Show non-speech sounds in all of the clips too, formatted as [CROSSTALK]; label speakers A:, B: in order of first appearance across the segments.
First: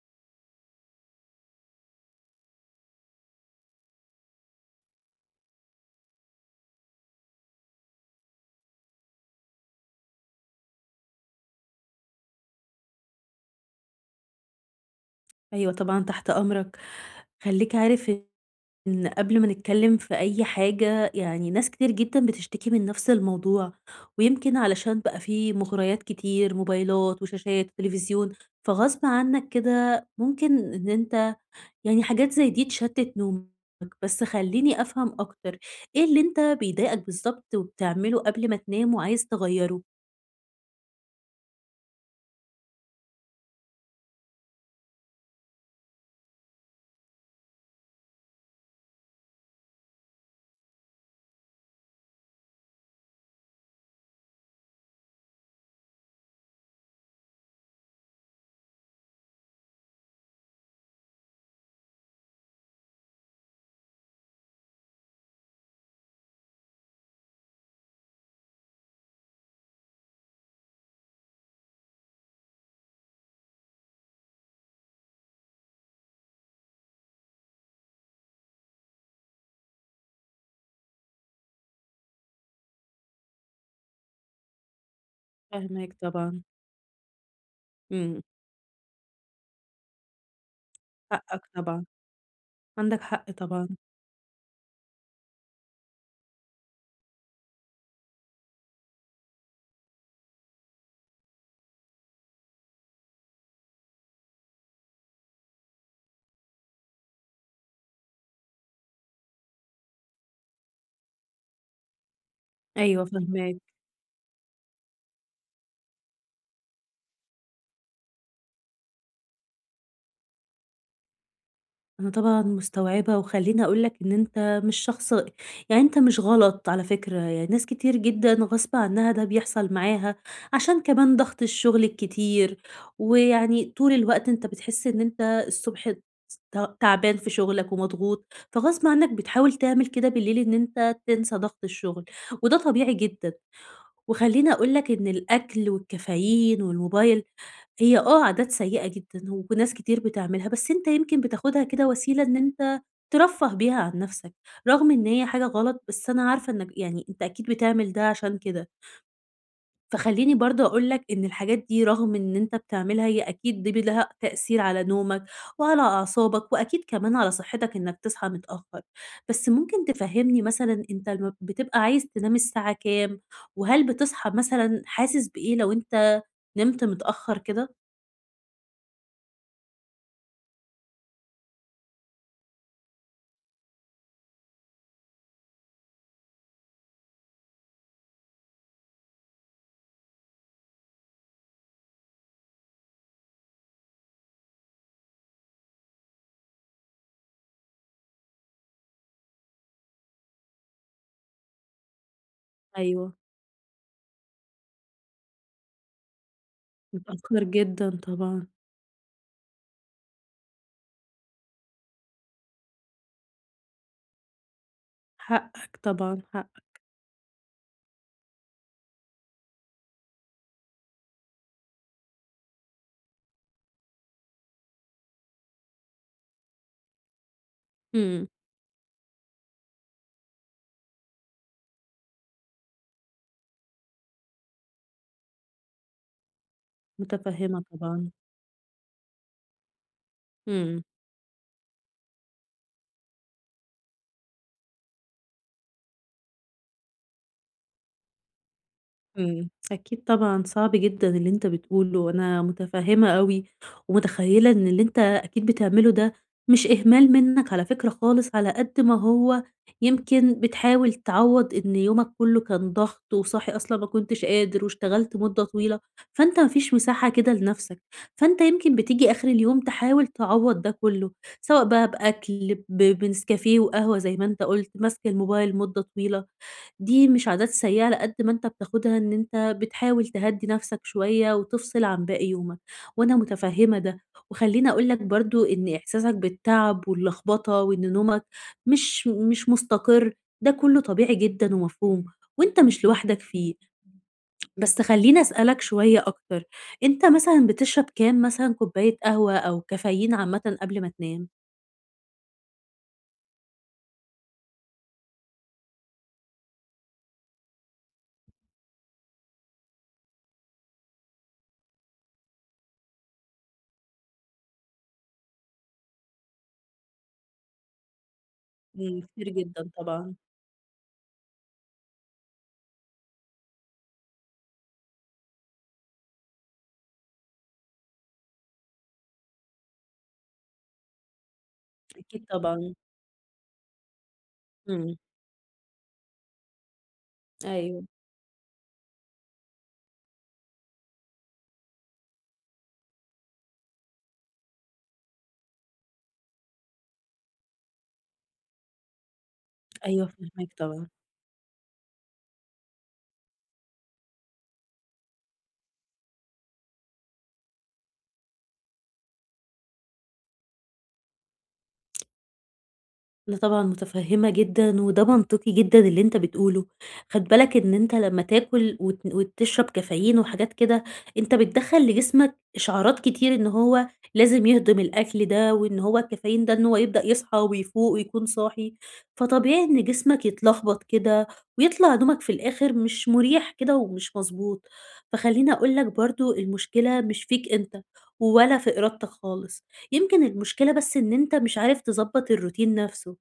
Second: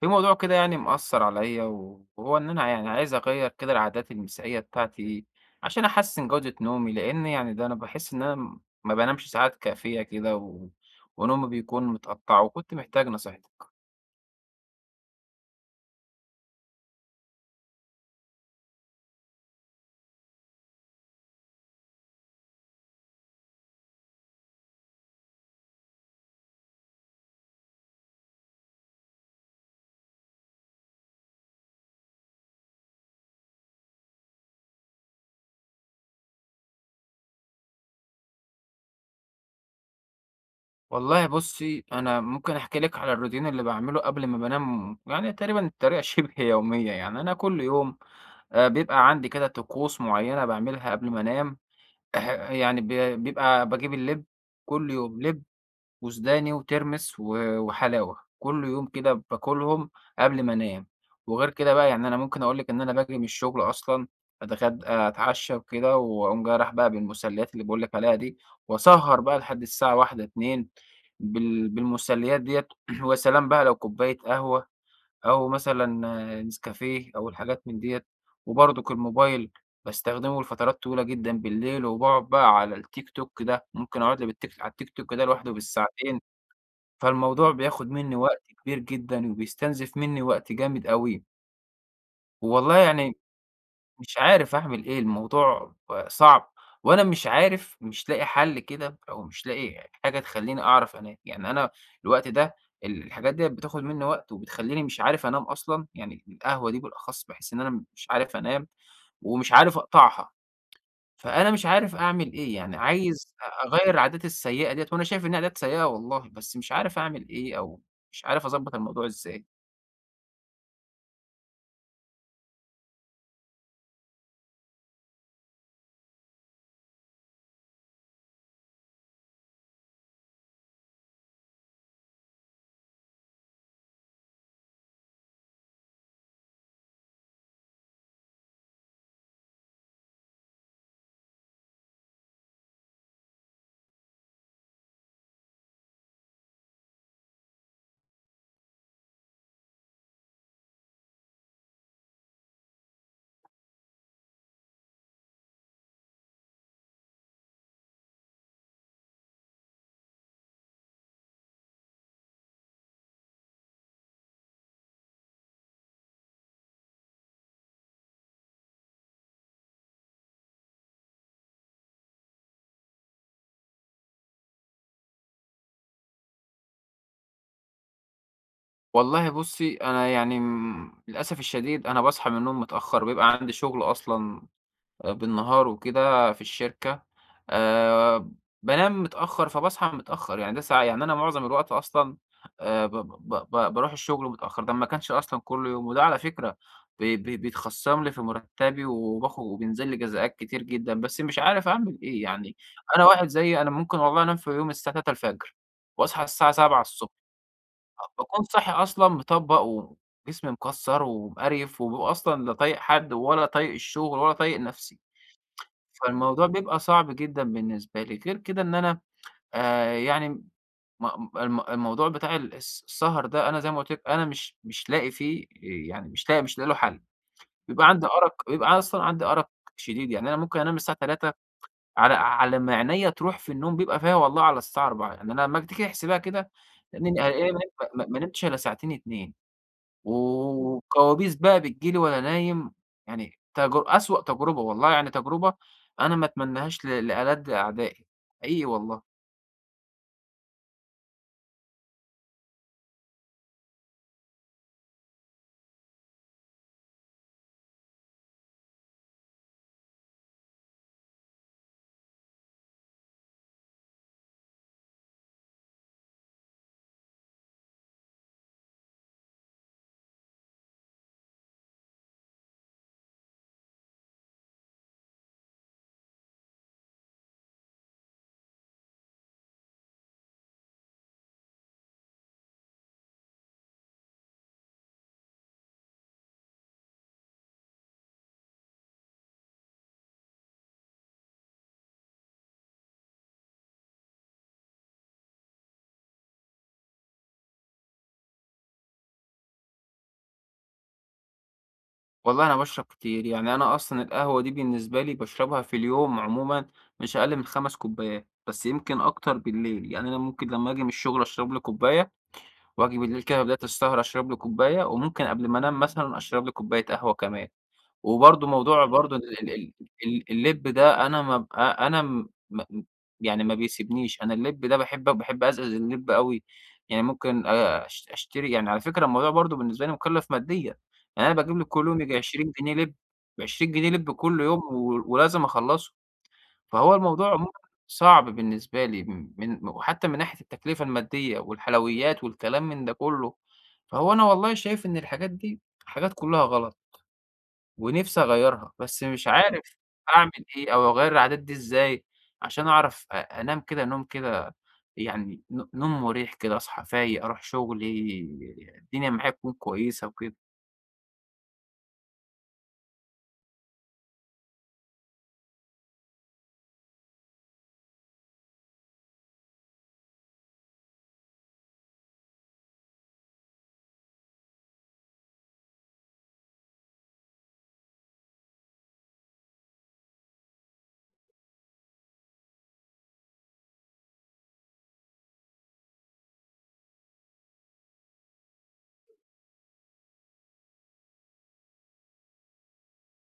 A: في موضوع كده يعني مأثّر عليّا وهو إن أنا يعني عايز أغيّر كده العادات المسائية بتاعتي عشان أحسّن جودة نومي، لإن يعني ده أنا باحس إن أنا ما بانامش ساعات كافية كده ونومي بيكون متقطّع وكنت محتاج نصيحتك.
B: أيوه طبعًا تحت أمرك. خلّيك عارف إن قبل ما نتكلّم في أي حاجة، يعني ناس كتير جدًا بتشتكي من نفس الموضوع، ويمكن علشان بقى في مغريات كتير، موبايلات وشاشات وتليفزيون، فغصب عنّك كده ممكن إن أنت يعني حاجات زي دي تشتِّت نومك. بس خلّيني أفهم أكتر، إيه اللي أنت بيضايقك بالضبط وبتعمله قبل ما تنام وعايز تغيّره؟
A: والله بُصّي، أنا ممكن أحكي لِك على الroutine اللي باعمله قبل ما بانام يعني تقريبًا بطريقة [LAUGHS] شِبه يومية يعني. أنا كل يوم بيبقى عندي كده طقوس معيّنة باعملها قبل ما أنام [LAUGHS] يعني بيبقى باجيب اللِب كل يوم، لِب وسوداني وترمس وحلاوة، كل يوم كده باكلهم قبل ما أنام، وغير كده بقى يعني أنا ممكن أقول لِك إن أنا باجي من الشغل أصلًا أتغدى أتعشى وكده وأقوم جاي رايح بقى بالمسليات اللي باقول لِك عليها دي، وأسهر بقى لحد الساعة 01:00، 02:00 بالمسليات ديّة [CLEARS THROAT] ويا سلام بقى لو كوباية قهوة أو مثلًا آه، نسكافيه أو الحاجات من ديّة، وبرضك الموبايل باستخدمه لفترات طويلة جدًا بالليل، وباقعد بقى على التيك توك ده، ممكن أقعد لي بالتيك على التيك توك ده لوحده
B: فاهماك
A: بالساعتين.
B: طبعًا،
A: فالموضوع بياخد منّي
B: إمم،
A: وقت كبير جدًا، وبيستنزف منّي وقت جامد أوي،
B: حقّك طبعًا،
A: والله
B: عندك
A: يعني
B: حق طبعًا،
A: مش عارف أعمل إيه، الموضوع صعب، وأنا مش عارف مش لاقي حل كده، أو مش لاقي حاجة تخلّيني أعرف أنام، يعني أنا الوقت ده الحاجات ديّة بتاخد منّي وقت، وبتخلّيني مش عارف أنام أصلًا، يعني القهوة دي بالأخص باحس إن أنا مش عارف أنام، ومش عارف أقطعها. فأنا مش عارف أعمل إيه، يعني
B: أيوه
A: عايز
B: فاهماك.
A: أغيّر العادات السيئة ديّة وأنا شايف إنها عادات سيئة والله، بس مش عارف أعمل إيه أو مش عارف أضبّط الموضوع إزاي.
B: أنا طبعًا مستوعبة، وخلّيني أقول لك إن أنت مش شخص يعني أنت مش غلط على فكرة، يعني ناس كتير جدًا غصب عنها ده بيحصل معاها، عشان كمان ضغط الشغل الكتير، ويعني طول الوقت أنت بتحس إن أنت الصبح تعبان في شغلك ومضغوط، فغصب عنك بتحاول تعمل كده بالليل إن أنت تنسى ضغط الشغل، وده طبيعي جدًا. وخلّيني أقول لك إن الأكل والكافيين والموبايل هي آه، عادات سيئة جدًا، وناس كتير بتعملها، بس أنت يمكن بتاخدها كده وسيلة إن أنت ترفّه بيها عن نفسك، رغم إن هي حاجة غلط، بس أنا عارفة إنك يعني أنت أكيد بتعمل ده عشان كده، فخلّيني برضه أقول لك إن الحاجات دي رغم إن أنت بتعملها، هي أكيد دي لها تأثير على نومك وعلى أعصابك وأكيد كمان على صحتك إنك تصحى متأخر، بس ممكن تفهّمني مثلًا أنت لمّا بتبقى عايز تنام الساعة كام؟ وهل بتصحى مثلًا حاسس بإيه لو أنت نمت متأخر كده؟
A: والله بُصّي، أنا يعني للأسف الشديد أنا باصحى من النوم متأخّر، بيبقى عندي شغل أصلًا بالنهار وكده في الشركة، آآ بانام متأخّر فباصحى متأخّر، يعني ده ساع يعني أنا معظم الوقت أصلًا ب ب ب باروح الشغل متأخّر، ده ما كانش أصلًا كل يوم، وده على فكرة ب ب بيتخصم لي في مرتبي وباخد وبينزل لي جزاءات كتير جدًا، بس مش عارف أعمل إيه يعني، أنا
B: أيوه.
A: واحد زيي أنا ممكن والله أنام في يوم الساعة 03:00 واصحى الساعة 07:00
B: متأخّر جدًا
A: باكون
B: طبعًا،
A: صاحي أصلًا مطبّق وجسمي مكسّر ومقريف، وبابقى أصلًا لا طايق حد ولا طايق الشغل ولا طايق نفسي.
B: حقّك طبعًا،
A: فالموضوع بيبقى
B: حقّك،
A: صعب جدًا بالنسبة لي، غير كده إن أنا آآ يعني الموضوع بتاع ال الس السهر ده أنا زي ما قُلت لك أنا مش لاقي فيه يعني مش لاقي له حل،
B: إمم،
A: بيبقى أصلًا عندي أرق شديد، يعني أنا ممكن أنام الساعة 03:00 على ما عينيّا تروح في النوم بيبقى فيها والله على الساعة 04:00 يعني أنا لمّا تيجي تحسبها كده لأنني أنا
B: متفهّمة طبعًا،
A: ما نمتش إلا ساعتين، 2.
B: إمم.
A: وكوابيس بقى بتيجي لي وأنا نايم، يعني أسوأ تجربة والله يعني تجربة أنا ما أتمناهاش لألَدّ أعدائي، حقيقي والله،
B: إمم، أكيد طبعًا صعب جدًا اللي أنت بتقوله، وأنا متفهمة أوي، ومتخيلة إن اللي أنت أكيد بتعمله ده مش إهمال منك على فكرة خالص، على قد ما هو يمكن بتحاول تعوّض إن يومك كله كان ضغط، وصاحي أصلًا ما كنتش قادر، واشتغلت مدة طويلة، فأنت ما فيش مساحة كده لنفسك، فأنت يمكن بتيجي آخر اليوم تحاول تعوّض ده كله، سواء بقى بأكل، بنسكافيه وقهوة زي ما أنت قُلت، ماسك الموبايل مدة طويلة. دي مش عادات سيئة على قد ما أنت بتاخدها إن أنت بتحاول تهدّي نفسك شوية وتفصل عن باقي يومك، وأنا متفهّمة ده، وخلّيني أقول لك برضه إن إحساسك بالتعب واللخبطة وإن نومك مش مستقر، ده كلّه طبيعي جدًا ومفهوم، وأنت مش لوحدك فيه، بس خلّيني أسألك شوية أكتر، أنت مثلًا بتشرب كام مثلًا كوباية قهوة أو كافيين عامةً قبل ما تنام؟
A: والله أنا باشرب كتير، يعني أنا أصلًا القهوة دي بالنسبة لي باشربها في اليوم عمومًا مش أقل من 5 كوبايات، بس يمكن أكتر بالليل، يعني أنا ممكن لمّا آجي من الشغل أشرب لي كوباية، وآجي بالليل كده في بداية السهرة أشرب لي كوباية، وممكن قبل ما أنام مثلًا أشرب لي كوباية قهوة كمان. وبرضه موضوع
B: إمم،
A: برضه
B: كتير
A: ال ال
B: جدًا
A: ال
B: طبعًا،
A: ال اللِّب ده أنا ما ب أ أنا م م يعني ما بيسيبنيش، أنا اللِّب ده باحب أزقّز اللِّب أوي، يعني ممكن أش أشتري يعني على فكرة الموضوع برضه بالنسبة لي مُكلّف ماديًا، يعني أنا باجيب لي كل يوم ييجي
B: أكيد
A: 20 جنيه
B: طبعًا،
A: لِّب، 20 جنيه لِّب كل يوم
B: إمم،
A: ولازم أخلّصه، فهو الموضوع عمومًا
B: أيوه،
A: صعب بالنسبة لي م من وحتى من ناحية التكلفة المادية والحلويات والكلام من ده كُلّه، فهو أنا والله شايف إن الحاجات دي حاجات كُلّها غلط. ونِفْسي أغيّرها، بس مش عارف
B: أيوه
A: أعمل
B: فاهماك
A: إيه
B: طبعًا.
A: أو أغيّر العادات دي إزاي عشان أعرف أنام كده نوم كده يعني نوم مُريح كده، أصحى فايق، أروح شُغلي، الدنيا معايا تكون كويسة وكده.
B: أنا طبعًا متفهمة جدًا، وده منطقي جدًا اللي أنت بتقوله. خد بالك إن أنت لمّا تاكل وتشرب كافيين وحاجات كده، أنت بتدخّل لجسمك إشعارات كتير إن هو لازم يهضم الأكل ده، وإن هو الكافيين ده إن هو يبدأ يصحى ويفوق ويكون صاحي، فطبيعي إن جسمك يتلخبط كده، ويطلع نومك في الآخر مش مريح كده ومش مضبوط. فخلّيني أقول لك برضه المشكلة مش فيك أنت، ولا في إرادتك خالص. يمكن المشكلة بس إن أنت مش عارف تضبّط الروتين نفسه.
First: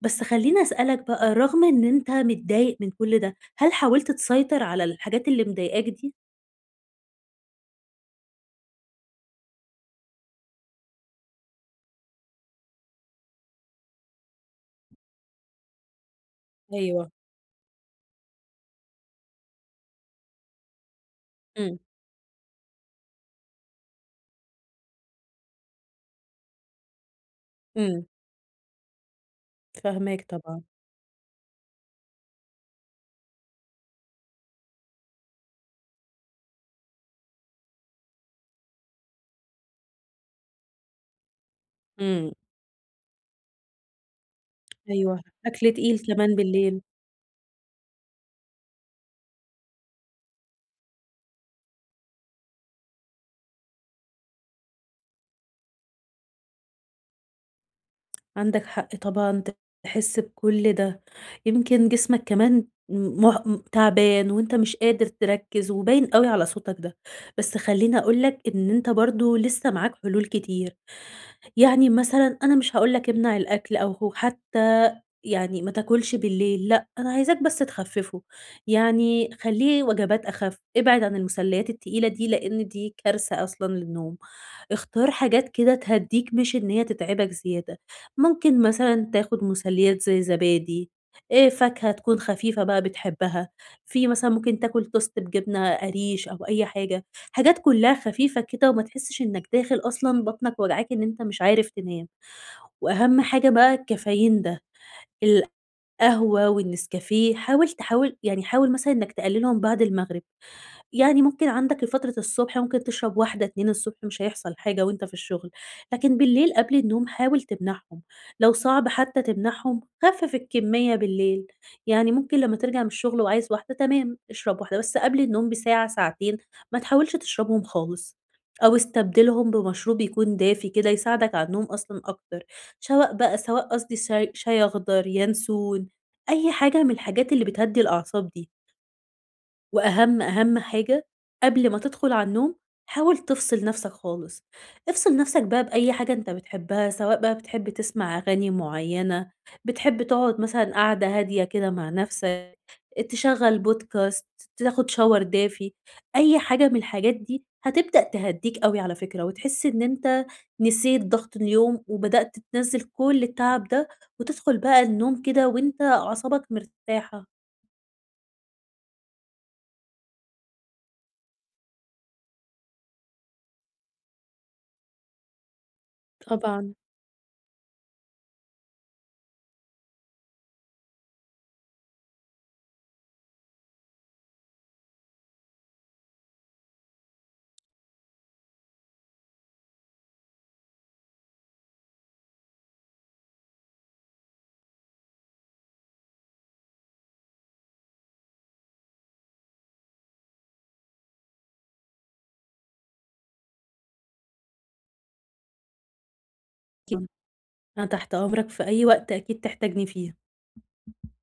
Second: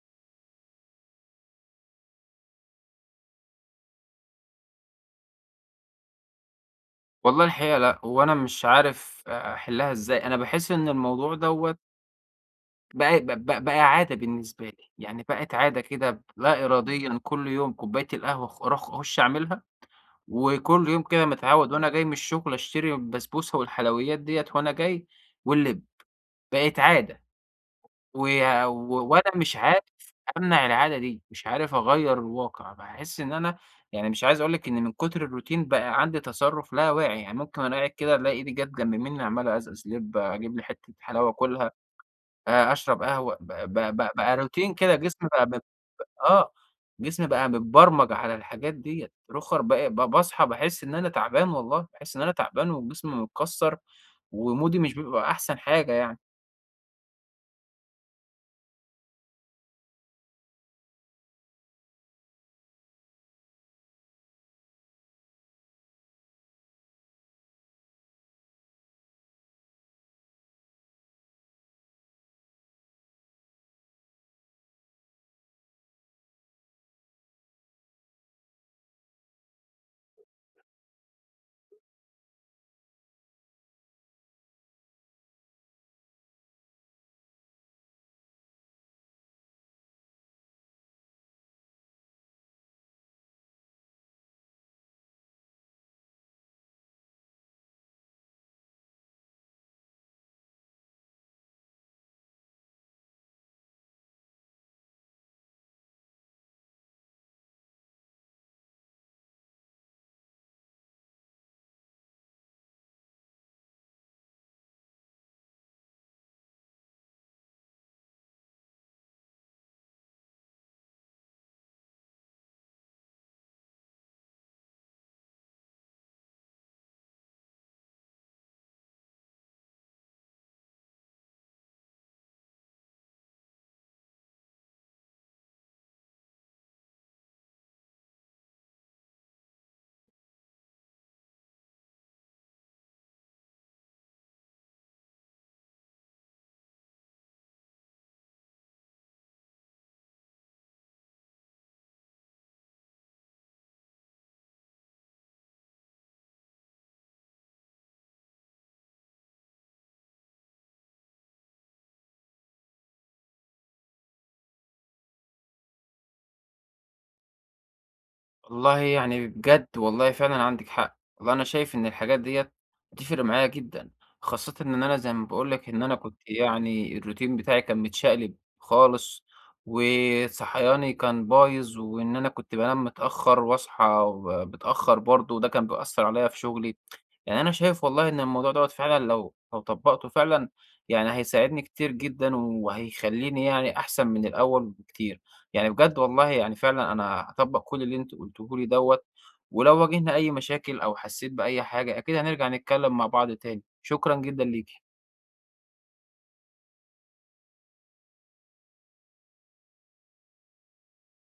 B: بس خلّيني أسألك بقى، رغم إن أنت متضايق من كل ده، هل حاولت تسيطر على الحاجات اللي مضايقاك دي؟
A: والله الحقيقة لأ، هو أنا مش عارف أحلّها إزاي، أنا باحس إن الموضوع دوّة بقى ب ب بقى عادة بالنسبة لي، يعني بقت عادة كده لا
B: أيوه،
A: إراديًا كل يوم كوباية القهوة أروح أخُش أعملها وكل يوم كده متعود
B: إمم،
A: وأنا جاي من الشغل أشتري البسبوسة والحلويات ديّة وأنا جاي واللب، بقت عادة
B: إمم،
A: ويا و وأنا مش عارف
B: فاهماك طبعًا،
A: أمنع العادة دي، مش عارف أغيّر الواقع، باحس إن أنا يعني مش عايز أقول لِك إن من كتر الروتين بقى عندي تصرُّف لا واعي، يعني ممكن وأنا قاعد كده ألاقي إيدي جات جنب منّي عمّالة أزقّز لِب، أجيب لي حتّة حلاوة آكلها،
B: إمم.
A: أشرب قهوة، ب ب ب بقى روتين كده
B: أيوه،
A: جسمي بقى ب
B: أكل تقيل كمان
A: آه،
B: بالليل،
A: جسمي بقى متبرمج على الحاجات ديّة، رُخر بقى ب باصحى باحس إن أنا تعبان والله، باحس إن أنا تعبان وجسمي متكسّر ومودي مش بيبقى أحسن حاجة يعني.
B: عندك حق طبعًا تحس بكل ده، يمكن جسمك كمان م مه م تعبان وأنت مش قادر تركّز وباين أوي على صوتك ده، بس خلّيني أقول لك إن أنت برضه لسه معاك حلول كتير. يعني مثلًا أنا مش هاقول لك امنع الأكل أو هو حتى يعني ما تاكلش بالليل، لأ، أنا عايزاك بس تخفّفه، يعني خلّيه وجبات أخف، ابعد عن المسليات التقيلة دي، لإن دي كارثة أصلًا للنوم. اختار حاجات كده تهدّيك مش إن هي تتعبك زيادة، ممكن مثلًا تاخد مسليات زي زبادي، فاكهة تكون خفيفة بقى بتحبها، في مثلًا ممكن تاكل توست بجبنة قريش أو أي حاجة، حاجات كلّها خفيفة كده وما تحسّش إنك داخل أصلًا بطنك واجعاك إن أنت مش عارف تنام، وأهم حاجة بقى الكافيين ده، القهوة والنسكافيه حاول تحاول يعني حاول مثلًا إنك تقللهم بعد المغرب. يعني ممكن عندك لفترة الصبح ممكن تشرب واحدة 2 الصبح مش هيحصل حاجة وأنت في الشغل، لكن بالليل قبل النوم حاول تمنعهم، لو صعب حتى تمنعهم خفِّف الكمية بالليل، يعني ممكن لمّا ترجع من الشغل وعايز واحدة تمام اشرب واحدة، بس قبل النوم بساعة ساعتين ما تحاولش تشربهم خالص، أو استبدلهم بمشروب يكون دافي كده يساعدك على النوم أصلًا أكتر، شواء بقى سواء قصدي شاي أخضر، ينسون، أي حاجة من الحاجات اللي بتهدّي الأعصاب دي. وأهم حاجة قبل ما تدخل على النوم حاول تفصل نفسك خالص، افصل نفسك بقى بأي حاجة أنت بتحبها، سواء بقى بتحب تسمع أغاني معينة، بتحب تقعد مثلًا قعدة هادية كده مع نفسك، تشغّل بودكاست، تاخد shower دافي، أي حاجة من الحاجات دي هتبدأ تهدّيك أوي على فكرة، وتحس إن أنت نسيت ضغط اليوم وبدأت تنزّل كل التعب ده، وتدخل بقى النوم كده وأنت أعصابك مرتاحة.
A: والله يعني بجد والله فعلًا عندِك حق، والله أنا شايف إن الحاجات ديّة هتفرق معايا جدًا، خاصةً إن أنا زي ما باقول لك إن أنا كنت
B: طبعًا.
A: يعني الروتين بتاعي كان متشقلب خالص، وصحياني كان بايظ، وإن أنا كنت بانام متأخر واصحى ب متأخر برضه، وده كان بيأثّر عليَّ في شغلي. يعني أنا شايف والله إن الموضوع دوّة فعلًا لو طبّقته فعلًا، يعني هيساعدني كتير جدًا وهيخلّيني يعني أحسن من الأول بكتير، يعني بجد والله يعني فعلًا أنا هاطبّق كل اللي أنتِ قُلتيه لي دوّة، ولو واجهنا أي مشاكل أو حسّيت بأي حاجة أكيد هنرجع نتكلّم مع بعض تاني، شكرًا جدًا ليكِ.
B: أنا تحت أمرك في أي وقت أكيد تحتاجني فيه.